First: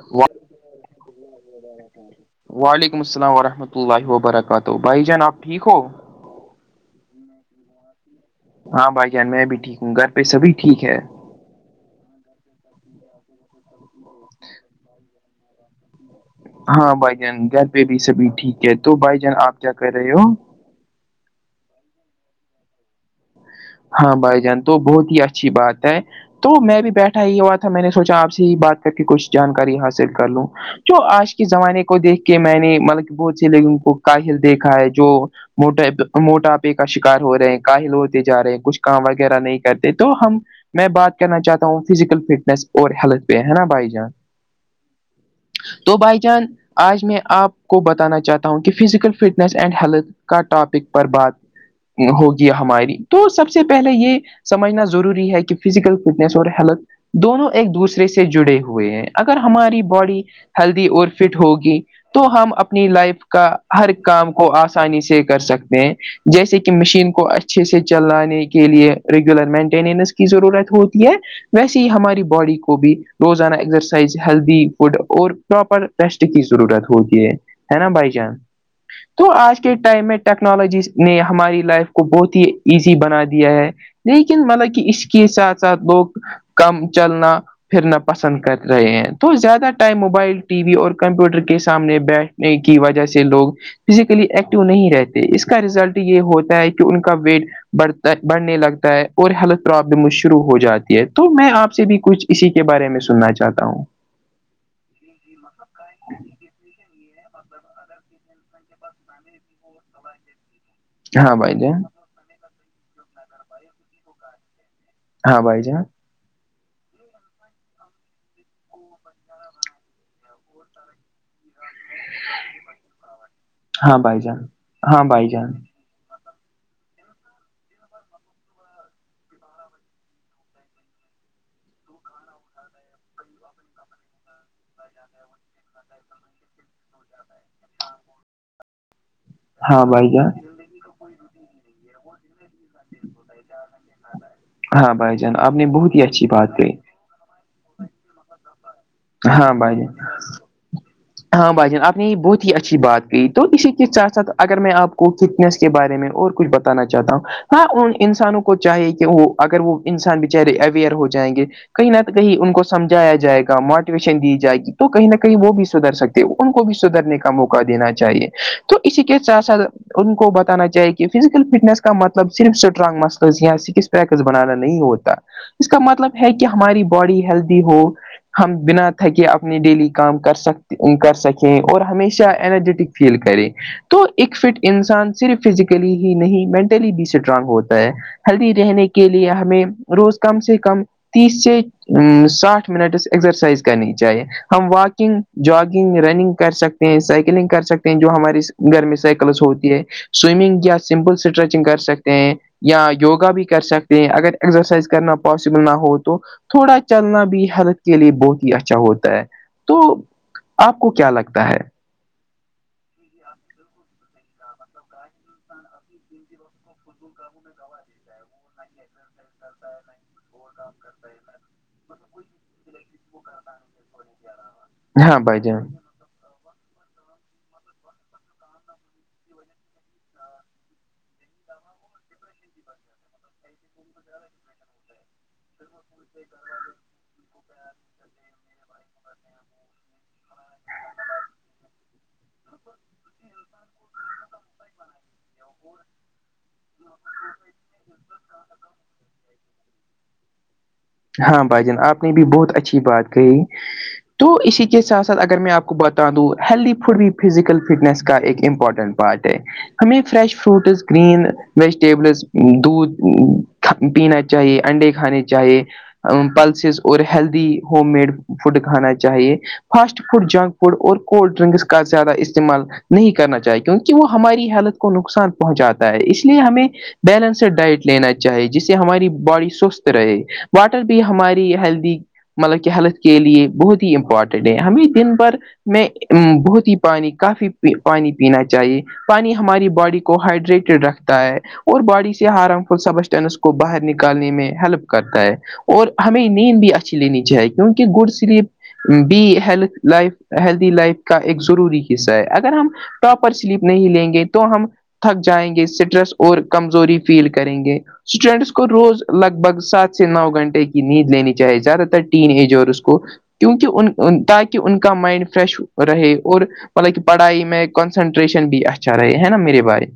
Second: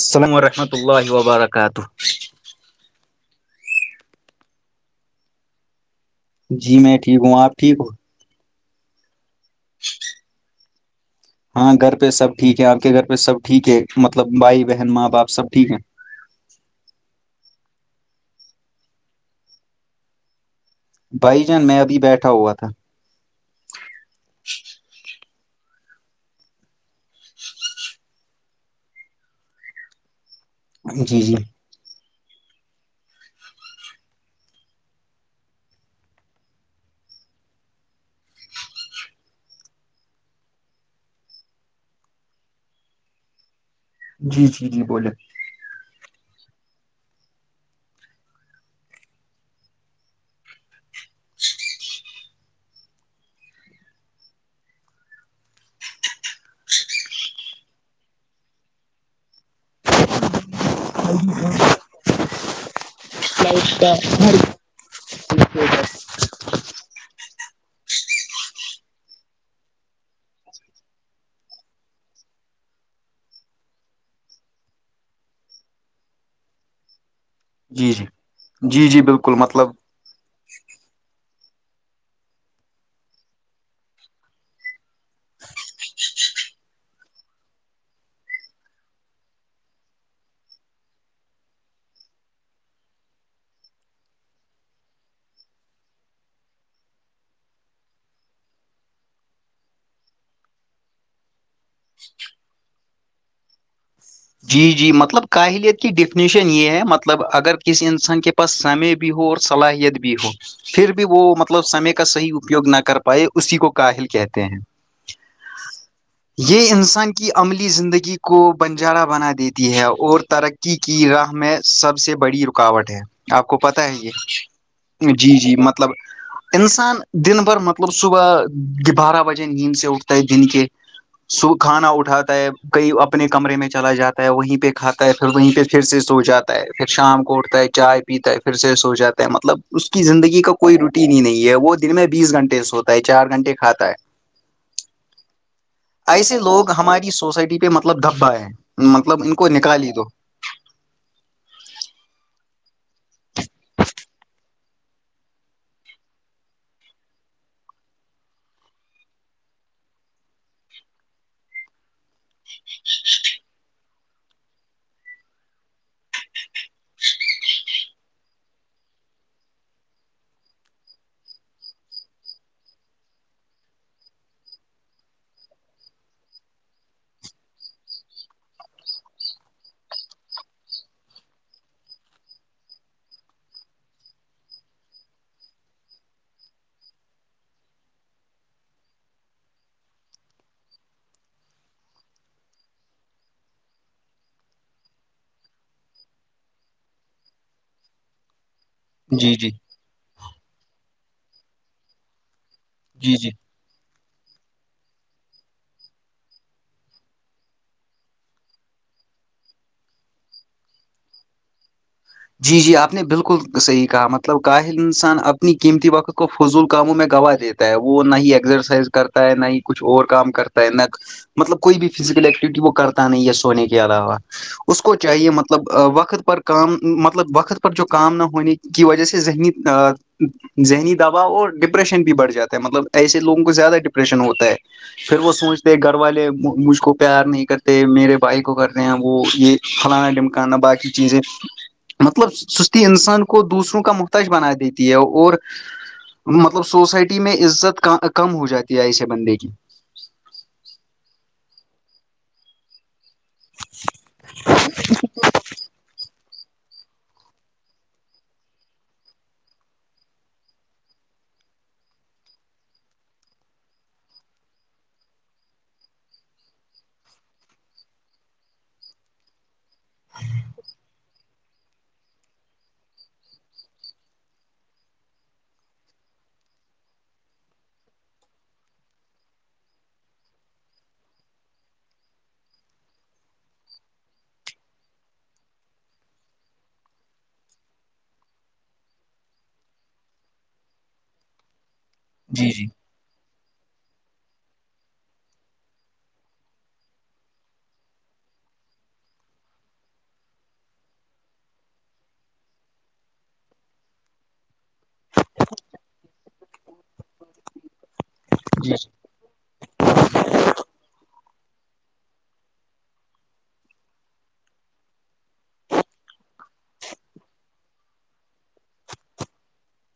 السلام ورحمۃ اللہ وبرکاتہ وعلیکم السلام ورحمۃ اللہ وبرکاتہ بھائی جان آپ ٹھیک ہو جی میں ٹھیک ہوں آپ ٹھیک ہو ہاں بھائی جان میں بھی ٹھیک ہوں گھر پہ سبھی ٹھیک ہے ہاں گھر پہ سب ٹھیک ہے آپ کے گھر پہ سب ٹھیک ہے مطلب بھائی بہن ماں باپ سب ٹھیک ہے ہاں بھائی جان گھر پہ بھی سبھی ٹھیک ہے تو بھائی جان آپ کیا کر رہے ہو بھائی جان میں ابھی بیٹھا ہوا تھا ہاں بھائی جان تو بہت ہی اچھی بات ہے تو میں بھی بیٹھا ہی ہوا تھا میں نے سوچا آپ سے ہی بات کر کے کچھ جانکاری حاصل کر لوں جو جی آج جی کے زمانے کو دیکھ کے میں نے مطلب کہ بہت سے لوگوں کو کاہل دیکھا ہے جو موٹ موٹاپے کا شکار ہو رہے ہیں کالوتے جا رہے ہیں کچھ کام وغیرہ نہیں کرتے تو ہم میں بات کرنا چاہتا ہوں فزیکل فٹنس اور ہیلتھ پہ ہے نا بھائی جان جی جی جی بولے تو بھائی جان آج میں آپ کو بتانا چاہتا ہوں کہ فزیکل فٹنس اینڈ ہیلتھ کا ٹاپک پر بات ہوگی ہماری تو سب سے پہلے یہ سمجھنا ضروری ہے کہ فزیکل فٹنیس اور ہیلتھ دونوں ایک دوسرے سے جڑے ہوئے ہیں اگر ہماری باڈی ہیلدی اور فٹ ہوگی تو ہم اپنی لائف کا ہر جی کام کو آسان آسانی سے کر سکتے ہیں جیسے کہ مشین کو اچھے سے چلانے کے لیے ریگولر مینٹیننس کی ضرورت ہوتی ہے ویسے ہی ہماری باڈی کو بھی روزانہ ایکزرسائز ہیلدی فوڈ اور پراپر ٹیسٹ کی ضرورت ہوتی ہے ہے نا جی بائی چانس جی جی تو بالکل آج کے مطلب ٹائم میں ٹیکنالوجیز نے ہماری لائف کو بہت ہی ایزی بنا دیا ہے لیکن مطلب کہ اس کے ساتھ ساتھ لوگ کم چلنا پھرنا پسند کر رہے ہیں تو زیادہ ٹائم موبائل ٹی وی اور کمپیوٹر کے سامنے بیٹھ کی وجہ سے لوگ فزیکلی ایکٹو نہیں رہتے اس کا رزلٹ یہ ہوتا ہے کہ ان کا ویٹ بڑھتا بڑھنے لگتا ہے اور ہیلتھ پرابلم شروع ہو جاتی ہے تو میں آپ سے بھی کچھ اسی کے بارے میں سننا چاہتا ہوں جی جی مطلب کاہلیت کی ڈیفینیشن یہ ہے مطلب اگر کسی انسان کے بس سمے بھی ہو اور صلاحیت بھی ہو پھر بھی وہ ہاں بھائی مطلب جان سمے کا صحیح اپیوگ نہ کر پائے اسی کو کاہل کہتے ہیں ہاں بھائی جےاں یہ انسان کی عملی زندگی کو بنجارا بنا دیتی ہے اور ترقی کی راہ میں سب سے بڑی رکاوٹ ہے آپ کو پت ہے ہاں بھائی جان ہاں یہ بھائی جی جان جی مطلب انسان دن بھر مطلب صبح بارہ بجے نیند سے اٹھتا ہے دن کے صب کھانا اٹھاتا ہے کئی اپنے کمرے میں چلا جاتا ہے وہیں پہ کھاتا ہے پھر وہیں پہ پھر سے سو جاتا ہے پھر شام کو اٹھتا ہے چائے پیتا ہے پھر سے سو جاتا مطلب ہاں اس کی بھائی جان زندگی کا کوئی روٹین ہی نہیں ہے وہ دن میں بیس گھنٹے سے ہوتا ہے چار گھنٹے کھاتا ہے ہاں بائی جان آپنی بہت ہی اچھی ایسے بات لوگ کہی ہماری سوسائٹی پہ مطلب دھبا ہے مطلب ان کو ہاں بھائی نکالی جان دو ہاں بھائی جان آپ نے یہ بہت ہی اچھی بات کہ تو اسی کے ساتھ ساتھ اگر میں آپ کو فٹنس کے بارے میں اور کچھ بتا ا چاہتا ہوں ہاں ان انسانوں کو چاہے کہ وہ اگر وہ انسان بچارے اویئر ہو جائیں گے کہیں نہ کہیں ان کو سمجھایا جائے گا موٹیویشن دی جائے گی تو کہیں نہ کہیں وہ بھی سدھھر سکتے ہو ان کو بھی سدھرنے کا موقع دینا چاہیے تو اسی کے ساتھ ساتھ ان کو بتانا چاہیے کہ فزیکل فٹنس کا مطلب صرف اسٹرانگ مسلز یا پیک بنانا نہیں ہوتا اس کا مطلب ہے کہ ہماری باڈی ہیلدی ہو ہم بنا تھکے اپنی ڈیلی کام کر سکتے کر سکیں اور ہمیشہ انرجیٹک فیل کریں تو ایک فٹ انسان صرف فزیکلی ہی نہیں مینٹلی بھی اسٹرانگ ہوتا ہے ہلدی رہنے کے لیے ہمیں روز کم سے کم تیس سے ساٹھ منٹ ایکسرسائز کرنی چاہیے ہم واکنگ جگنگ رننگ کر سکتے ہیں سائیکلنگ کر سکتے ہیں جو ہمارے گھر میں جی سائیکلس جی ہوتی ہے سوئمنگ یا سمپل اسٹریچنگ کر سکتے ہیں یا جی جی یوگا بھی کر سکتے کہ اگر ایگزرسائز کرنا پاسبل نہ ہوو تو تھوڑا چلنا بھی ہیلتھ کے لیے بہت ہی اچھا ہوتا ہے تو آپ کو کیا لگتا ہے جی جی آپ نے بالکل صحیح کہا مطلب کاہل انسان اپنی قیمتی وقت کو فضول کاموں میں گواہ دیتا تا ہے وہ نہ ہی ایکزرسائز کرتا ہے نہ ہی کچھ اور کام کرتا ہے نہ مطلب کوئی بھی فزیکل ایکٹیوٹی وہ کرتا نہیں ہے سونے کے علاوہ اس کو ہاں چاہیے بھائی جان مطلب وقت پر کام مطلب وقت پر جو کام نہ ہونے کی وجہ سے ذہنی ذہنی دباؤ اور ڈپریشن بھی بڑھ جاتا ہے مطلب ایسے لوگوں کو زیادہ ڈپریشن ہوتا ہے پھر وہ سوچتے گھر والے مجھ کو پیار نہیں کرتے میرے بھائی کو کرتے ہیں وہ یہ پھلانا ڈمکانا باقی چیزیں مطلب سستی انسان کو دوسروں کا مختج بنا دیتی ہے اور مطلب سوسائٹی میں عزت کم ہو جاتی ہے ایسے بندے کی ہاں بھائی جان آپ نے بھی بہت اچھی بات گئی تو اسی کے ساتھ ساتھ اگر میں آپ کو بتا دوں ہیلدی فڈ بھی فزیکل فٹنیس کا ایک امپورٹنٹ پارٹ ہے ہمیں فریش فروٹس گرین ویجیٹیبلز دودھ پینا چاہیے انڈے کھانے چاہیے پلسز اور ہیلدی ہوم میڈ فوڈ کھانا چاہیے فاسٹ فوڈ جنک فوڈ اور کولڈ ڈرنکس کا زیادہ استعمال نہیں کرنا چاہیے کیونکہ وہ ہماری حالت کو نقصان پہنچاتا ہے اس لیے ہمیں بیلنس ڈائٹ لینا چاہی جس سے ہماری باڈی سوستھ رہے واٹر بھی ہماری ہیلدی مطلب کہ ہیلتھ کے لیے بہت ہی امپورٹنٹ ہے ہمیں دن بھر میں بہت ہی پانی کافی پانی پینا چاہیے پانی ہماری باڈی کو ہائڈریٹڈ رکھتا ہے اور باڈی سے ہارم فل سبسٹینس کو باہر نکالنے میں ہیلپ کرتا ہے اور ہمیں نیند بھی اچھی لینی چاہی کیونکہ گڑ سلیپ بھی ہیلت لائف ہیلدی لائف کا ایک ضروری حصہ ہے اگر ہم پراپر سلیپ نہیں لیں گے تو ہم تھک جائیں گے سٹریس اور کمزوری فیل کریں گے سٹوڈٹس ک جی روز لگ بھگ سات نو گھنٹے کی نیند لینی چاہیے زیادہ تر ٹیین ایج اور اس کو کیونکہ ان تاکہ ان کا مائنڈ فریش رہے اور مطلب کہ پڑھائی میں کنسنٹریشن بھی اچھا رہے ہے نا میرے بارے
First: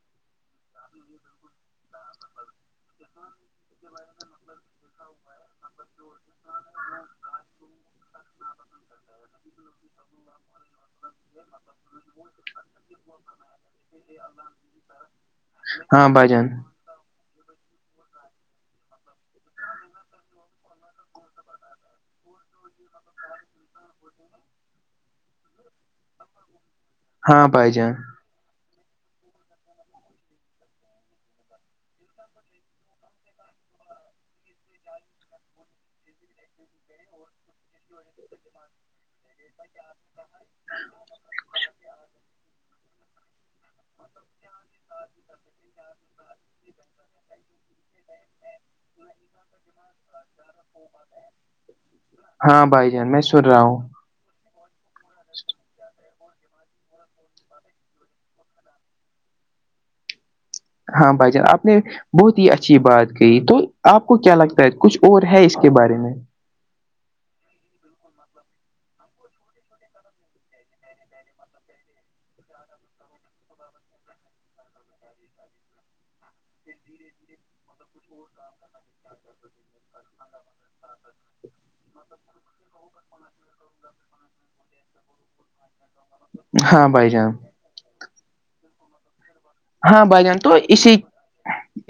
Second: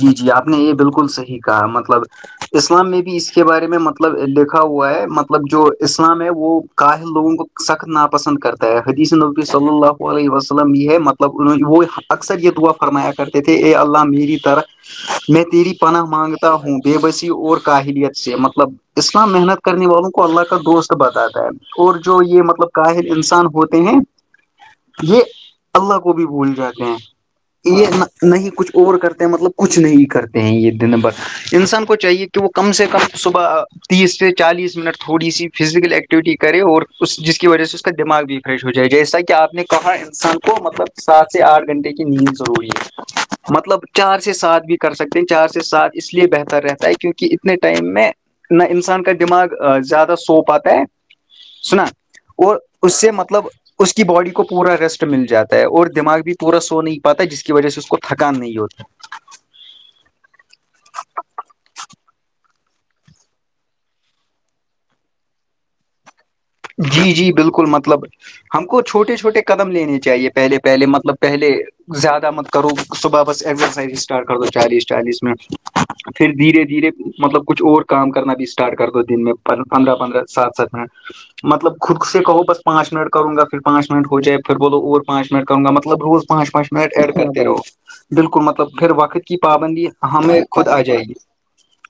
جی جی آپ نے یہ بالکل صحیح کہا مطلب اسلام میں بھی اس کے بارے میں مطلب لکھا ہوا ہے مطلب جو اسلام ہے وہ کاہل لوگوں کو سخت ناپسند کرتا ہے حدیث نبی صلی اللہ علیہ وسلم یہ ہے مطلب ان وہ اکثر یہ دعا فرمایا کرتے تھے اے اللہ میری طرح میں تیری پناہ ہاں بھائی جان مانگتا ہوں ب بسی اور کاہلیت سے مطلب النا محنت کرنے والوں کو اللہ کا دوست بتاتا ہے اور جو یہ مطلب کاہل انسان ہوتے ہیں یہ اللہ کو بھی بھول جاتے ہیں ہاں بھائی یہ جان نہیں کچھ اور کرتے مطلب کچھ نہیں کرتے ہیں یہ دن ب انسان کو چاہیے کہ وہ کم سے کم صبح تیس سے چالیس منٹ تھوڑی سی فزیکل ایکٹیویٹی کرے اور اس جس کی وجہ سے اس کا دماغ بھی فریش ہو جائے جیسا کہ آپ نے کہا انسان کو مطلب سات سے آٹھ گھنٹے کی نیند ضروری ہے مطلب چار سے سات بھی کر سکتے ہیں چار سے سات اس لیے بہتر رہتا ہے کیونکہ اتنے ٹائم میں نہ انسان کا دماغ زیادہ سو پاتا ہے سنا وہ ہاں بھائی اس سے جان میں مطلب سن رہا ہوں اس کے کہ باڈی کو پورا ریسٹ مل جاتا ہے اور دماغ بھی پورا سو نہیں پاتا ہے جس کی وجہ سے اس کو تھکان نہیں ہوتا ہے ہاں بھائی جان آپ نے بہت ہی اچھی بات گئی تو آپ کو کیا لگتا ہے کچھ اور ہے اس کے بارے میں جی جی بالکل مطلب ہم کو چھوٹے چھوٹے قدم لینے چاہیے پہلے پہلے مطلب پہلے زیادہ مت کرو صبح بس ایکزرسائز اسٹارٹ کر دو چالیس چالیس منٹ پھر دھیرے دھیرے مطلب کچھ اور کام کرنا بھی اسٹارٹ کر دو دن میں پندرہ پندرہ سات سات منٹ مطلب خود سے کہو بس پانچ منٹ کروں گا پھر پانچ منٹ ہو جائے پھر بولو اور پانچ منٹ کروں گا مطلب رز پانچ پانچ ہاں منٹ بھائی ایڈ جان کرتے رہو بالکل مطلب پھر وقت کی پابندی ہاں بھائی جان ہمیں تو خود آ اسی جائے گی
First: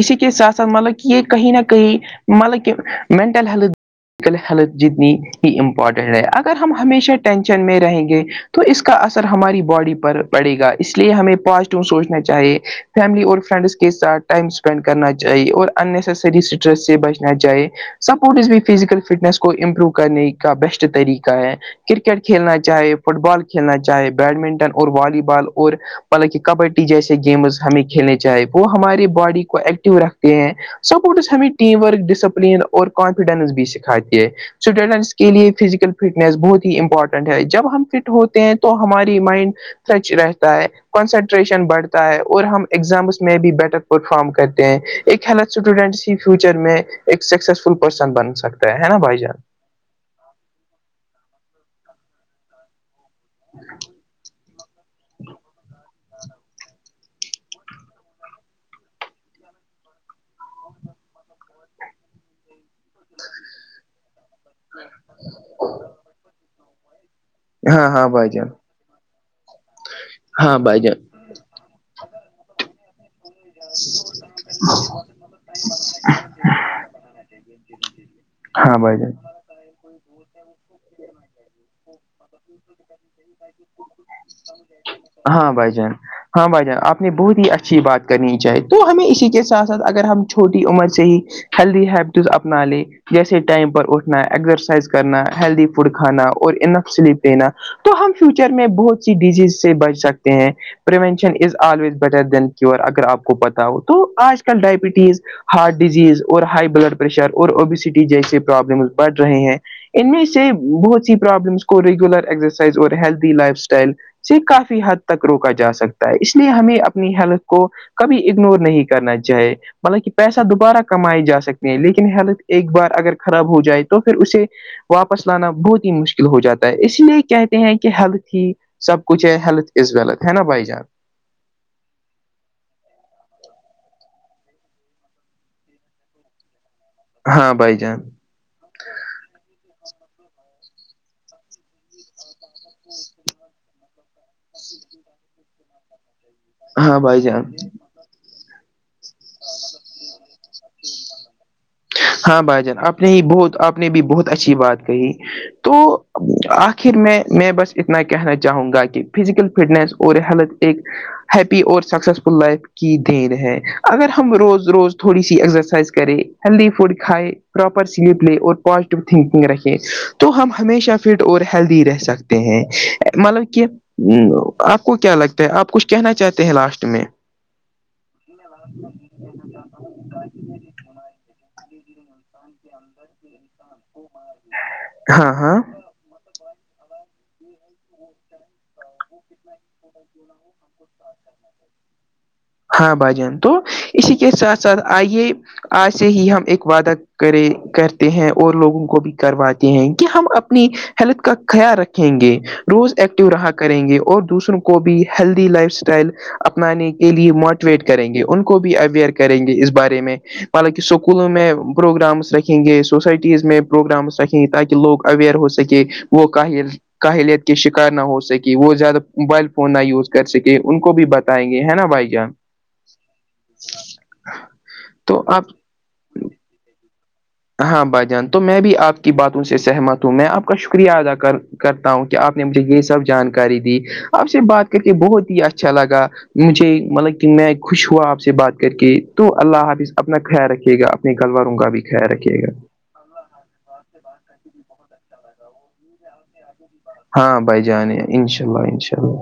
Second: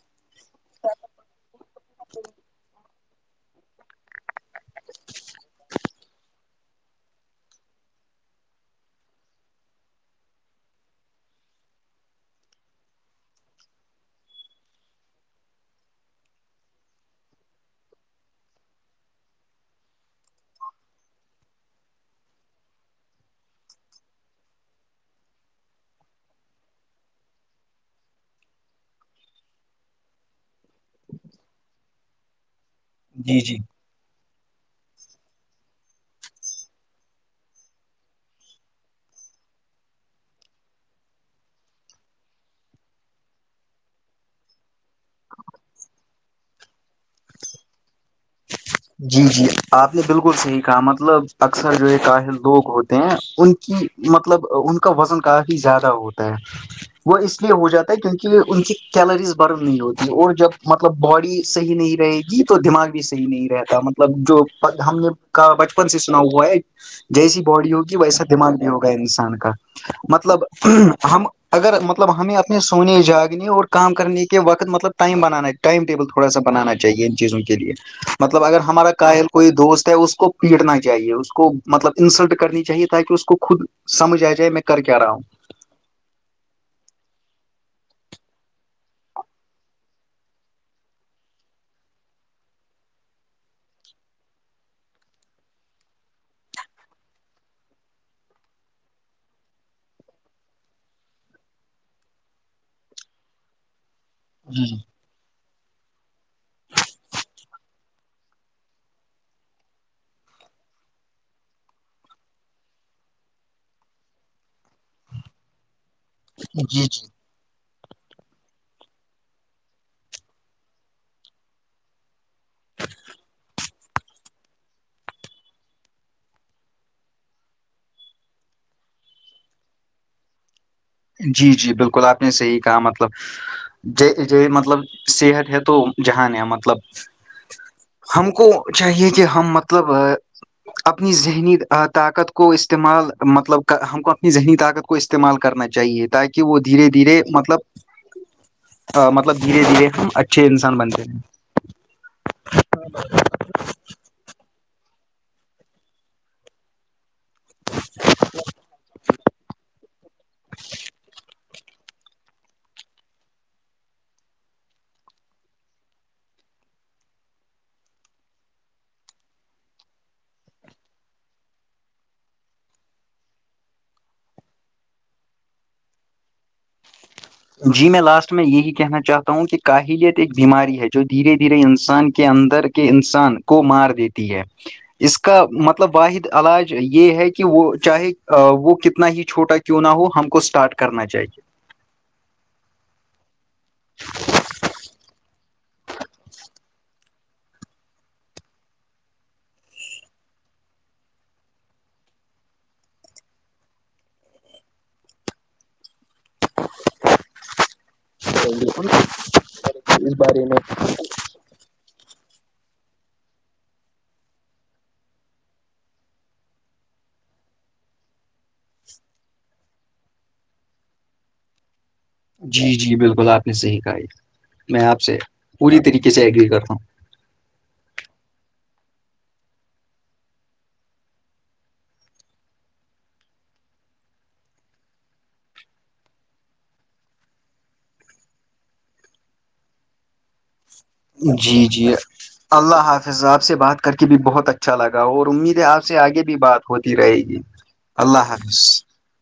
اسی کے ساتھ ساتھ مطلب کہ یہ کہیں نہ کہیں مطلب کہ مینٹل ہیلتھ آج کل حالت جتنی ہی امپورٹنٹ ہے اگر ہم ہمیشہ ٹینشن میں رہیں گے تو اس کا اثر ہماری باڈی پر پڑے گا اس لیے ہمیں پازیٹو سوچنے چاہے فیملی اور فرینڈس کے ساتھ ٹائم اسپینڈ کرنا چاہے اور اننیسسری ڈرس سے بجنا جائے سپورٹس بھی فزیکل فٹنس کو امپروو کرنے کا بیسٹ طریقہ ہے کرکٹ کھیلنا چاہے فٹ بال کھیلنا چاہے بیڈمنٹن اور والی بال اور مطلب کہ کبڈی جیسے گیمز ہمیں کھیلنے چاہے وہ ہماری باڈی کو ایکٹیو رکھتے ہیں سپورٹس ہمیں ٹیم ورک ڈسپلن اور کانفیڈنس بھی سکھاتی ہے اسٹوڈنٹس کے لیے فزیکل فٹنیس بہت ہی امپورٹنٹ ہے جب ہم فٹ ہوتے ہیں تو ہماری مائنڈ سچ رہتا ہے کانسنٹریشن بڑھتا اور ہم ایگزامس میں بھی بیٹر پرفارم کرتے ہیں ایک ہیلتھ اسٹوڈنٹ فیوچر میں ایک سکسسفل پرسن بن سکتا ہے نا بھائی جی جان جی آپ نے بالکل صحیح کہا مطلب اکثر جو ہے کاہل لوگ ہوتے ہیں ان کی مطلب ان کا وزن کافی زیادہ ہوتا ہے وہ اس لیے ہو جاتا ہے کیونکہ ان کی کیلریز برن نہیں ہوتی اور جب مطلب باڈی صحیح نہیں رہی یہ تو دماغ بھی صحیح نہیں رہتا مطلب جو ہم نے بچپن سے سنا ہوا ہے جیسی باڈی ہاں ہوگی ہاں ویسا بھائی جان دماغ میں ہوگا انسان کا مطلب ہاں بھائی جان ہم اگر مطلب ہمیں اپنے سونے جا کے اور کام کرنے کے وت مطلب ٹائم بنانا ائم ٹیبل تھوڑا سا بنانا چاہیے ان چیزوں کے لیے مطلب اگر ہاں ہمارا بھائی جان کاہل کوئی دوست ہے اس کو پیٹنا چاہے اس کو مطلب انسلٹ کرنی چاہیے تاکہ اس کو خود سمجھ آ جائے میں کر کیا رہا ہوں ہاں بائی جان ہاں بھائی جان آپ نے بہت ہی اچھی بات کرنی چاہی تو ہمیں اسی کے ساتھ ساتھ اگر ہم چھوٹی عمر سے ہی ہیلدی ہیبٹز اپنا لے جیسے ٹائم پر اٹھنا ایکزرسائز کرنا ہیلدی فوڈ کھا اور سلی پینا تو ہم فیوچر میں بہت سی ڈیزیز سے بچ سکتے ہیں ونشن ا آوز بیٹر دین اگر آپ کو پتا ہو تو آج کل ڈائبٹیز ہارٹ ڈیزیز اور ہائی بلڈ پریشر اور اوبیسٹی جیسے پرابلم بڑھ رہے ہیں ان میں سے بہت سی پرابلمس کو ریگولر ایکسرسائز اور ہیلدی لائف اسٹائل سے کافی حد تک روکا جا سکتا ہے اس لیے ہمیں اپنی ہیلت کو کبھی اگنور نہیں کرنا چاہے مطلب کہ پیسہ دوبارہ کمائے جا سکتے ہیں لیکن ہیلتھ ایک بار اگر خراب ہو جائے تو پھر اسے واپس لانا بہت ہی مشکل ہو جاتا ہے اسی لیے کہتے ہیں کہ ہیلتھ ہی سب کچھ ہے ہیلتھز ولتھ ہے نا بھائی جان جی جی بالکل آپ نے صحیح کہا مطلب ج ج مطلب صحت ہے تو جہان ہے مطلب ہاں بائی جان ہم کو چاہیے کہ ہم مطلب اپنی ذہنی طاقت کو استعمال مطلب ہم کو اپنی ذہنی طاقت کو استعمال کرنا چاہیے تاکہ کہ وہ دھیرے ہاں دھیرے بھائی جان مطلب مطلب دھیرے دھیرے ہم اچھے انسان بنتے ہیں ہاں بھائی جان آپ نے ہی بہت آپ نے بھی بہت اچھی بات کہی تو آخر میں میں بس اتنا کہنا چاہوں گا کہ فزیکل فٹنس اور ہیلتھ ایک ہیپی اور سکسسفل لائف کی دیر ہے اگر ہم روز روز تھوڑی سی ایکسرسائز کریں ہیلدی فوڈ کھائے پراپر سلیپ لے اور پازیٹیو تھنکنگ رکھیں تو ہم ہمیشہ فٹ اور ہیلدی رہ سکتے ہیں مطلب کہ ہوں آپ کو کیا لگتا ہے آپ کچھ کہنا چاہتے ہیں لاسٹ میں جی میں لاسٹ میں یہی کہنا چاہتا ہوں کہ کاہلیت ایک بیماری ہے جودھیرے دھیرے انسان کے اندر کے انسان کو مار دیتی ہے اس ہاں کا ہاں مطلب واحد علاج یہ ہے کہ وہ چاہے وہ کتنا ہی چھوٹا کیوں نہ ہو ہم کو اسٹارٹ کرنا چاہیے ہاں بھائ جان تو اسی کے ساتھ ساتھ آئیے آ ج سے ہی ہم ایک وعدہ کرے کرتے ہیں اور لوگوں کو بھی کرواتے ہیں کہ ہم اپنی ہیلتھ کا خیال رکھیں گے روز ایکٹیو رہا کریں گے اور دوسروں کو بھی ہیلدی لائف اسٹائل اپنانے کے لیے موٹ ٹویٹ کریں گے ان کو بھی اوئر کریں گے اس بارے میں بلکہ اسکول میں پروگرامس رکھیں گے سوسائٹیز میں پروگرامس رکھیں گے تاکہ لوگ اویئر ہو سکے وہ کاہل کاہلیت کے شکار نہ ہو سکے وہ زیادہ موبائل فون نہ یوز کر سکے ان کو بھی بتائیں گے ہے نا بھائی جان جی جی بالکل آپ نے صحیح کہاایے میں آپ سے پوری طریقے سے ایگری کرتا ہوں ہاں بھائی جان تو میں بھی آپ کی باتوں سے سہمت ہوں میں آپ کا شکریہ ادا کر کرتا ہوں کہ آپ نے مجھے یہ سب جانکاری دی آپ سے بات کر کے بہت ہی اچھا لگا مجھے مطلب کہ میں خوش ہوا آپ سے بات کر کے تو اللہ حافظ اپنا خیال رکھیے گا آپ جی جی رکھیے گا اللہ حافظ آپ سے بات کر کے بھی بہت اچھا لگا اور امید ہے آپ سے آگے بھی بات ہوتی رہے گی ہاں بھائی جان اللہ انشاء حافظ انشاء اللہ